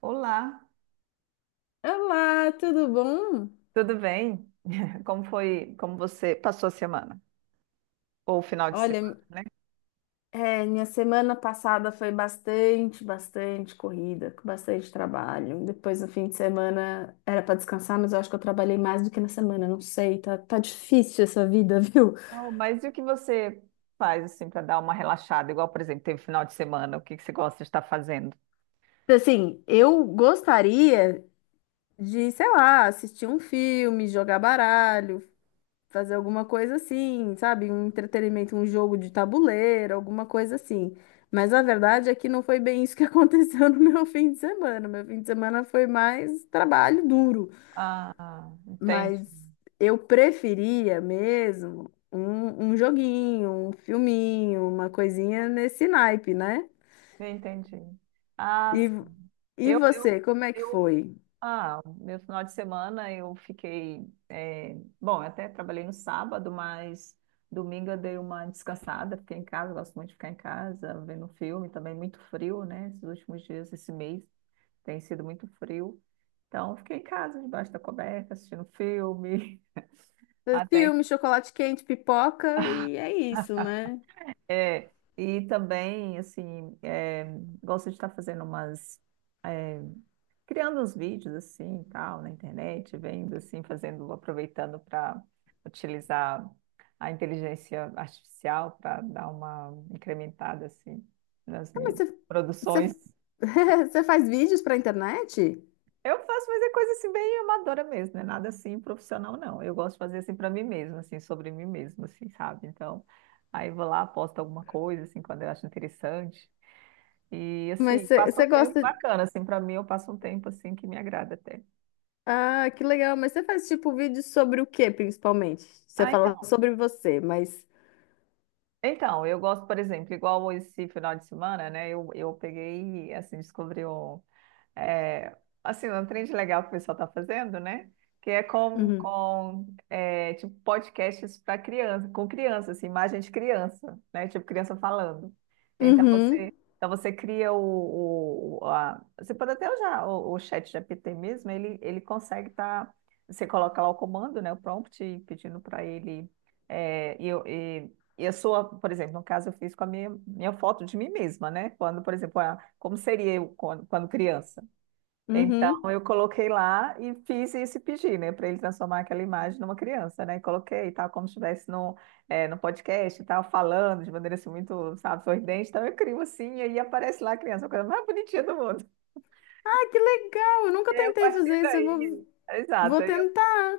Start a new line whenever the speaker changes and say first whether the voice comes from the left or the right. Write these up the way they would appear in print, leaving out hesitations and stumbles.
right: Olá,
left: Olá, tudo bom?
right: tudo bem? Como foi, como você passou a semana? Ou o final de
left: Olha,
right: semana, né?
left: minha semana passada foi bastante corrida, com bastante trabalho. Depois, no fim de semana, era para descansar, mas eu acho que eu trabalhei mais do que na semana, não sei, tá difícil essa vida, viu?
right: Oh, mas e o que você faz assim para dar uma relaxada? Igual, por exemplo, teve final de semana, o que que você gosta de estar fazendo?
left: Assim, eu gostaria de, sei lá, assistir um filme, jogar baralho, fazer alguma coisa assim, sabe? Um entretenimento, um jogo de tabuleiro, alguma coisa assim. Mas a verdade é que não foi bem isso que aconteceu no meu fim de semana. Meu fim de semana foi mais trabalho duro.
right: Ah, entendi,
left: Mas eu preferia mesmo um joguinho, um filminho, uma coisinha nesse naipe, né?
right: entendi. Ah,
left: E,
right: sim.
left: e
right: eu, eu,
left: você, como é que
right: eu,
left: foi?
right: Ah, meu final de semana eu fiquei. Bom, eu até trabalhei no sábado, mas domingo eu dei uma descansada, fiquei em casa, gosto muito de ficar em casa, vendo um filme, também muito frio, né? Esses últimos dias, esse mês, tem sido muito frio. Então, fiquei em casa, debaixo da coberta, assistindo filme, até
left: Filme, chocolate quente, pipoca e é isso, né?
right: é, e também, assim, gosto de estar fazendo umas, é, criando uns vídeos, assim, e tal, na internet, vendo, assim, fazendo, aproveitando para utilizar a inteligência artificial para dar uma incrementada, assim, nas
left: Mas
right: minhas
left: você,
right: produções.
left: você faz vídeos pra internet?
right: Eu faço, mas é coisa, assim, bem amadora mesmo, não é nada, assim, profissional, não. Eu gosto de fazer, assim, para mim mesma, assim, sobre mim mesma, assim, sabe? Então, aí eu vou lá, posto alguma coisa, assim, quando eu acho interessante. E
left: Mas
right: assim,
left: você,
right: passa
left: você
right: um tempo
left: gosta.
right: bacana, assim, para mim eu passo um tempo assim que me agrada até.
left: Ah, que legal. Mas você faz tipo vídeos sobre o quê, principalmente? Você
right: Ah,
left: fala
right: então.
left: sobre você, mas.
right: Então, eu gosto, por exemplo, igual esse final de semana, né? Eu peguei, assim, descobri um. é, assim, um trend legal que o pessoal está fazendo, né? Que é com,
left: Uhum.
right: tipo, podcasts para criança, com criança, assim, imagem de criança, né? Tipo, criança falando.
left: Uhum.
right: Então você cria o... você pode até usar o chat GPT mesmo, ele consegue estar... você coloca lá o comando, né? O prompt, pedindo para ele... é, e, eu- e, e a sua, por exemplo, no caso, eu fiz com a minha foto de mim mesma, né? Quando, por exemplo, a como seria eu quando, quando criança. Então
left: Uhum.
right: eu coloquei lá e fiz esse pedir, né, para ele transformar aquela imagem numa criança, né? E coloquei e tal, como se estivesse no, no podcast e tal, falando de maneira assim muito, sabe, sorridente. Então eu crio assim e aí aparece lá a criança, a coisa mais bonitinha do mundo.
left: Ah, que legal! Eu
right: E
left: nunca
right: aí, a
left: tentei
right: partir
left: fazer isso.
right: daí, exato.
left: Vou tentar.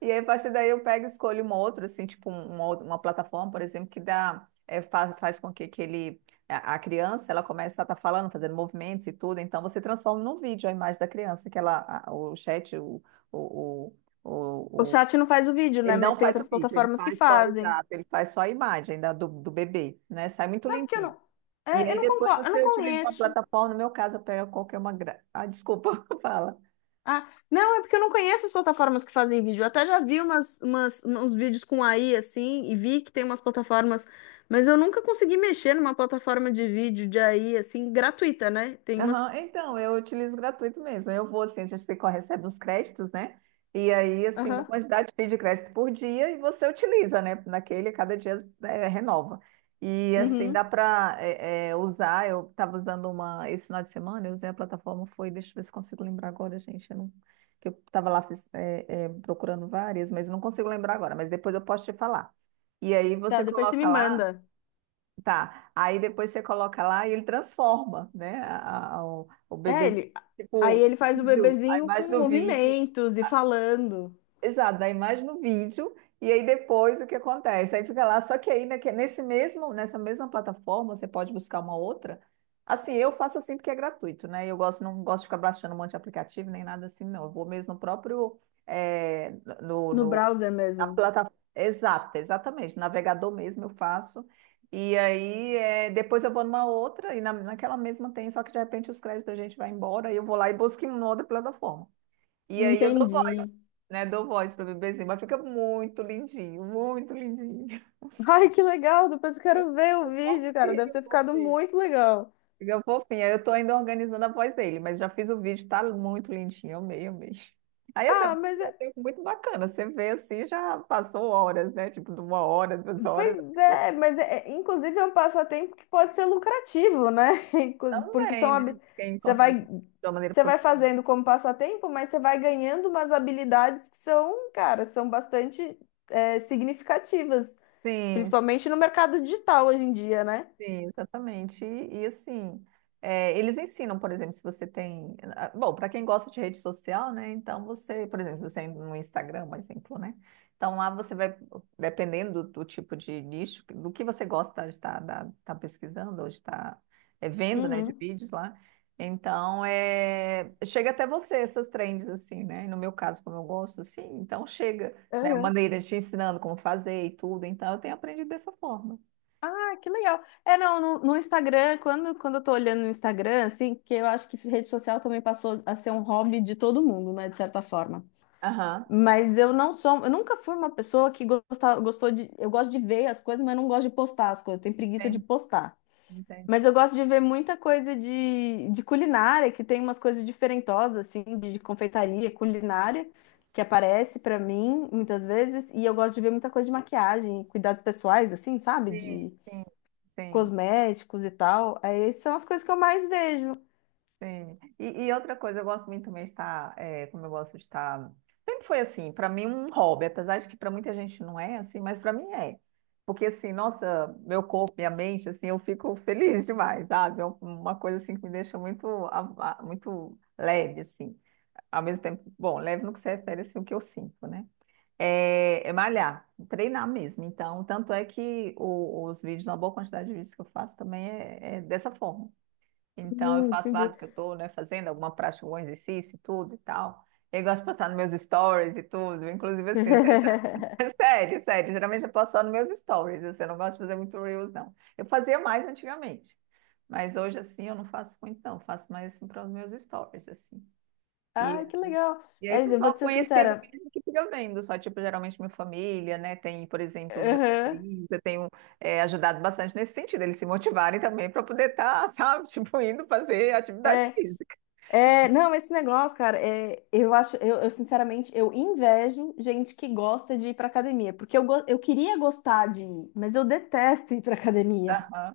right: E aí, a partir daí, eu pego e escolho uma outra, assim, tipo um, uma, uma plataforma, por exemplo, que dá, é, faz, faz com que ele, a criança, ela comece a estar falando, fazendo movimentos e tudo. Então, você transforma num vídeo a imagem da criança, que ela, o chat, o, o,
left: O
right: o- o-
left: chat não faz o vídeo, né?
right: ele não
left: Mas tem
right: faz o
left: outras
right: vídeo, ele
left: plataformas que
right: faz só,
left: fazem.
right: exato, ele faz só a imagem da, do, do bebê, né? Sai muito
left: Sabe que eu
right: lindinho.
left: não.
right: E
left: É eu
right: aí,
left: não
right: depois,
left: concordo, eu não
right: você utiliza uma
left: conheço.
right: plataforma, no meu caso, eu pego qualquer uma... Gra... Ah, desculpa, fala.
left: Ah, não, é porque eu não conheço as plataformas que fazem vídeo. Eu até já vi uns vídeos com AI assim, e vi que tem umas plataformas, mas eu nunca consegui mexer numa plataforma de vídeo de AI assim, gratuita, né? Tem umas.
right: Aham. Então, eu utilizo gratuito mesmo. Eu vou assim, a gente tem que recebe uns créditos, né? E aí, assim, uma
left: Aham.
right: quantidade de crédito por dia e você utiliza, né? Naquele, cada dia renova. E assim, dá
left: Uhum.
right: para usar. Eu estava usando uma esse final de semana, eu usei a plataforma, foi, deixa eu ver se consigo lembrar agora, gente. Eu não, que eu estava lá procurando várias, mas não consigo lembrar agora, mas depois eu posso te falar. E aí
left: Tá,
right: você
left: depois você me
right: coloca lá.
left: manda.
right: Tá. Aí depois você coloca lá e ele transforma, né? O
left: É,
right: bebê
left: ele. Aí
right: tipo,
left: ele faz o
right: vídeo, a
left: bebezinho
right: imagem
left: com
right: do vídeo.
left: movimentos e falando
right: Exato, da imagem no vídeo. E aí depois o que acontece? Aí fica lá. Só que aí né, que nessa mesma plataforma, você pode buscar uma outra. Assim, eu faço assim porque é gratuito, né? Eu gosto, não gosto de ficar baixando um monte de aplicativo nem nada assim, não. Eu vou mesmo no próprio, eh, no,
left: no
right: no
left: browser
right: na
left: mesmo.
right: plataforma. Exato, exatamente. Navegador mesmo eu faço. E aí, é, depois eu vou numa outra e naquela mesma tem, só que de repente os créditos da gente vai embora e eu vou lá e busco em uma outra plataforma. E aí eu dou voz,
left: Entendi.
right: né? Dou voz para o bebezinho, mas fica muito lindinho, muito lindinho.
left: Ai, que legal! Depois eu
right: Eu,
left: quero ver o
right: eu
left: vídeo, cara. Deve
right: confio,
left: ter ficado
right: confio.
left: muito legal.
right: Fica fofinha. Eu tô ainda organizando a voz dele, mas já fiz o vídeo, tá muito lindinho. Amei, amei. Aí, assim, é
left: Ah,
right: um
left: mas
right: passatempo muito bacana. Você vê assim, já passou horas, né? Tipo, de uma hora, duas horas.
left: Pois é, mas inclusive é um passatempo que pode ser lucrativo, né? Porque
right: Também,
left: são
right: né? Quem
left: você
right: consegue
left: vai
right: de uma maneira
left: você vai
right: profissional.
left: fazendo como passatempo, mas você vai ganhando umas habilidades que são, cara, são bastante significativas,
right: Sim.
left: principalmente no mercado digital hoje em dia, né?
right: Sim, exatamente. E, assim, é, eles ensinam, por exemplo, se você tem. Ah, bom, para quem gosta de rede social, né? Então você, por exemplo, se você é no Instagram, por exemplo, né? Então lá você vai, dependendo do tipo de nicho, do que você gosta de estar tá pesquisando ou de estar vendo, né, de
left: Uhum.
right: vídeos lá. Então, é, chega até você essas trends, assim, né? E no meu caso, como eu gosto, assim, então chega, né?
left: Uhum.
right: Maneira te ensinando como fazer e tudo. Então, eu tenho aprendido dessa forma.
left: Ah, que legal. É, não, no Instagram, quando eu tô olhando no Instagram, assim, que eu acho que rede social também passou a ser um hobby de todo mundo, né, de certa forma.
right: Aham.
left: Mas eu não sou, eu nunca fui uma pessoa que gosta, gostou de, eu gosto de ver as coisas, mas não gosto de postar as coisas, tenho preguiça de
right: Entendi.
left: postar. Mas
right: Entendi.
left: eu gosto de ver muita coisa de culinária, que tem umas coisas diferentosas, assim, de confeitaria, culinária, que aparece pra mim muitas vezes, e eu gosto de ver muita coisa de maquiagem, cuidados pessoais, assim, sabe?
right: Sim,
left: De
right: sim, sim,
left: cosméticos e tal. Aí são as coisas que eu mais vejo.
right: sim. E outra coisa, eu gosto muito também de estar, é, como eu gosto de estar. Sempre foi assim, para mim, um hobby, apesar de que para muita gente não é assim, mas para mim é. Porque assim, nossa, meu corpo, minha mente, assim, eu fico feliz demais, sabe? É uma coisa assim que me deixa muito, muito leve, assim. Ao mesmo tempo, bom, leve no que se refere, assim, o que eu sinto, né? É, é malhar, treinar mesmo. Então, tanto é que os vídeos, uma boa quantidade de vídeos que eu faço também é dessa forma. Então, eu faço lá
left: Entendi.
right: do que eu estou, né, fazendo alguma prática, algum exercício e tudo e tal. Eu gosto de postar nos meus stories e tudo. Inclusive, assim, até já. É sério, sério. Geralmente eu posto só nos meus stories. Assim, eu não gosto de fazer muito reels, não. Eu fazia mais antigamente. Mas hoje, assim, eu não faço muito, não. Eu faço mais assim, para os meus stories, assim. E
left: Ai, que legal.
right: e aí,
left: É isso, eu vou
right: pessoal
left: te ser
right: conhecido
left: sincera.
right: mesmo que fica vendo, só tipo, geralmente minha família, né? Tem, por exemplo, meu
left: Aham.
right: sobrinho, eu tenho ajudado bastante nesse sentido, eles se motivarem também para poder estar, sabe, tipo, indo fazer atividade
left: É,
right: física.
left: Não, esse negócio, cara, eu acho, sinceramente, eu invejo gente que gosta de ir pra academia, porque eu queria gostar de ir, mas eu detesto ir pra academia.
right: Aham.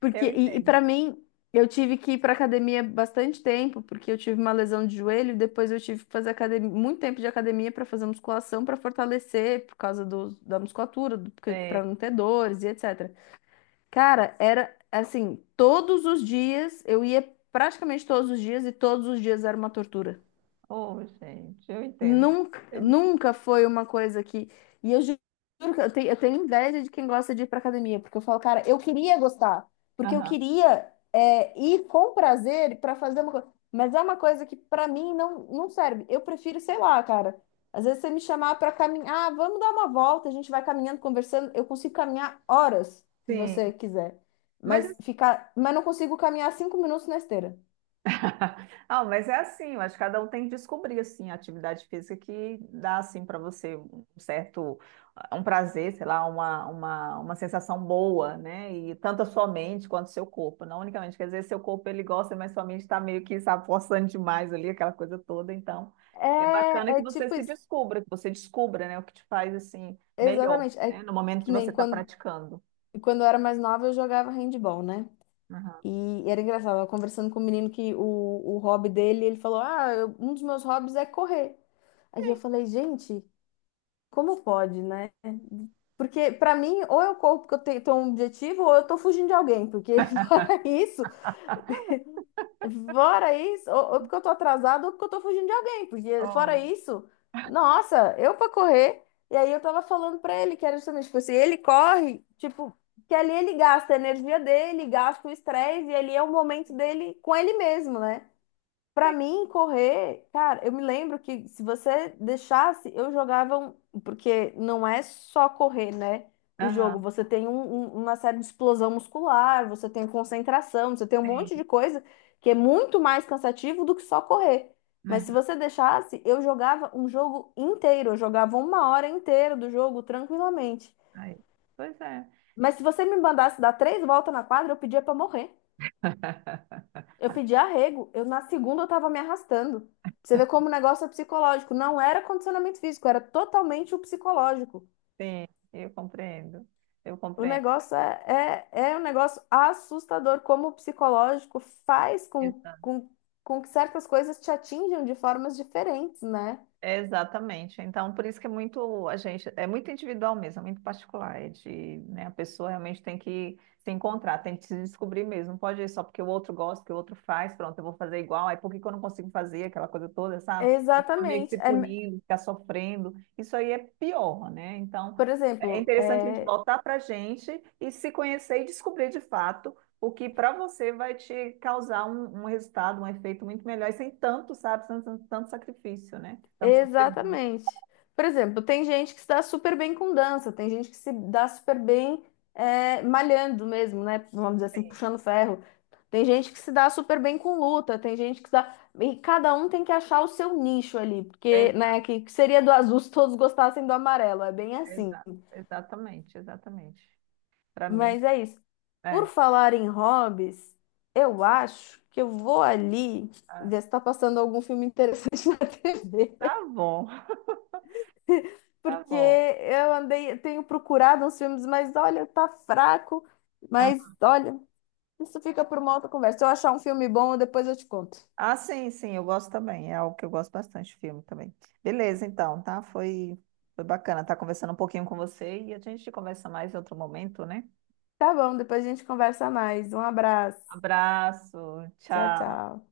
left: Porque,
right: Eu
left: e
right: entendo.
left: para mim, eu tive que ir pra academia bastante tempo, porque eu tive uma lesão de joelho, e depois eu tive que fazer academia, muito tempo de academia para fazer musculação, para fortalecer, por causa do, da musculatura, do,
right: É.
left: para não ter dores e etc. Cara, era assim, todos os dias, eu ia praticamente todos os dias e todos os dias era uma tortura.
right: Oh, gente, eu entendo, mas
left: Nunca,
right: eu entendo.
left: nunca foi uma coisa que. E juro que eu tenho inveja de quem gosta de ir pra academia, porque eu falo, cara, eu queria gostar, porque eu
right: Aham.
left: queria ir com prazer pra fazer uma coisa. Mas é uma coisa que pra mim não serve. Eu prefiro, sei lá, cara. Às vezes você me chamar pra caminhar, ah, vamos dar uma volta, a gente vai caminhando, conversando. Eu consigo caminhar horas, se
right: Sim.
left: você quiser.
right: Mas
left: Mas não consigo caminhar 5 minutos na esteira.
right: ah, mas é assim, eu acho que cada um tem que descobrir assim a atividade física que dá assim para você um certo um prazer, sei lá, uma sensação boa, né? E tanto a sua mente quanto o seu corpo, não unicamente, quer dizer, seu corpo ele gosta, mas sua mente está meio que sabe, forçando demais ali aquela coisa toda, então é bacana
left: É,
right: que
left: é
right: você
left: tipo
right: se
left: isso.
right: descubra, que você descubra, né, o que te faz assim melhor,
left: Exatamente. É
right: né, no momento de
left: que
right: você
left: nem
right: estar
left: quando
right: praticando.
left: E quando eu era mais nova, eu jogava handball, né?
right: Aham.
left: E era engraçado, eu tava conversando com um menino que o hobby dele, ele falou: "Ah, um dos meus hobbies é correr." Aí eu
right: Sim.
left: falei, gente, como pode, né? Porque pra mim, ou eu corro porque tenho um objetivo, ou eu tô fugindo de alguém, porque fora isso, fora isso, ou porque eu tô atrasada, ou porque eu tô fugindo de alguém. Porque, fora
right: Oh,
left: isso, nossa, eu pra correr. E aí eu tava falando pra ele que era justamente, tipo assim, ele corre, tipo, que ali ele gasta a energia dele, gasta o estresse, e ali é o momento dele com ele mesmo, né? Pra
right: sim.
left: mim, correr, cara, eu me lembro que se você deixasse, eu jogava um, porque não é só correr, né? O jogo,
right: Aham,
left: você tem uma série de explosão muscular, você tem concentração, você tem um
right: sim.
left: monte de coisa que é muito mais cansativo do que só correr. Mas se
right: É.
left: você deixasse, eu jogava um jogo inteiro, eu jogava uma hora inteira do jogo tranquilamente.
right: Aí. Pois é.
left: Mas se você me mandasse dar 3 voltas na quadra, eu pedia pra morrer. Eu pedi arrego, eu na segunda eu tava me arrastando. Pra Você vê como o negócio é psicológico. Não era condicionamento físico, era totalmente o psicológico.
right: Sim, eu compreendo. Eu
left: O
right: compreendo.
left: negócio é um negócio assustador, como o psicológico faz
right: Exa-
left: com que certas coisas te atinjam de formas diferentes, né?
right: Exatamente. Então, por isso que é muito, a gente, é muito individual mesmo, é muito particular. É de, né, a pessoa realmente tem que se encontrar, tem que se descobrir mesmo. Não pode ir só porque o outro gosta, que o outro faz, pronto, eu vou fazer igual, aí por que que eu não consigo fazer aquela coisa toda, sabe? E ficar meio que
left: Exatamente.
right: se punindo, ficar sofrendo. Isso aí é pior, né? Então,
left: Por
right: é
left: exemplo,
right: interessante a gente
left: é,
right: voltar para a gente e se conhecer e descobrir de fato o que para você vai te causar um, um resultado, um efeito muito melhor, e sem tanto, sabe, sem tanto, tanto sacrifício, né? Tanto sofrimento.
left: Exatamente. Por exemplo, tem gente que se dá super bem com dança, tem gente que se dá super bem malhando mesmo, né? Vamos dizer assim,
right: Sim.
left: puxando ferro. Tem gente que se dá super bem com luta, tem gente que se dá. E cada um tem que achar o seu nicho ali, porque,
right: Exa-
left: né, que seria do azul se todos gostassem do amarelo, é bem assim.
right: exatamente, exatamente. Para mim,
left: Mas é isso. Por
right: é.
left: falar em hobbies, eu acho que eu vou ali
right: Ah,
left: ver se tá passando algum filme interessante na TV.
right: tá bom, tá
left: Porque
right: bom.
left: eu andei, eu tenho procurado uns filmes, mas olha, tá fraco.
right: Ah,
left: Mas olha, isso fica por uma outra conversa. Se eu achar um filme bom, depois eu te conto.
right: ah, sim, sim, eu gosto também. É algo que eu gosto bastante de filme também. Beleza, então, tá? Foi, foi bacana estar conversando um pouquinho com você e a gente conversa mais em outro momento, né?
left: Tá bom, depois a gente conversa mais. Um abraço.
right: Abraço,
left: Tchau,
right: tchau.
left: tchau.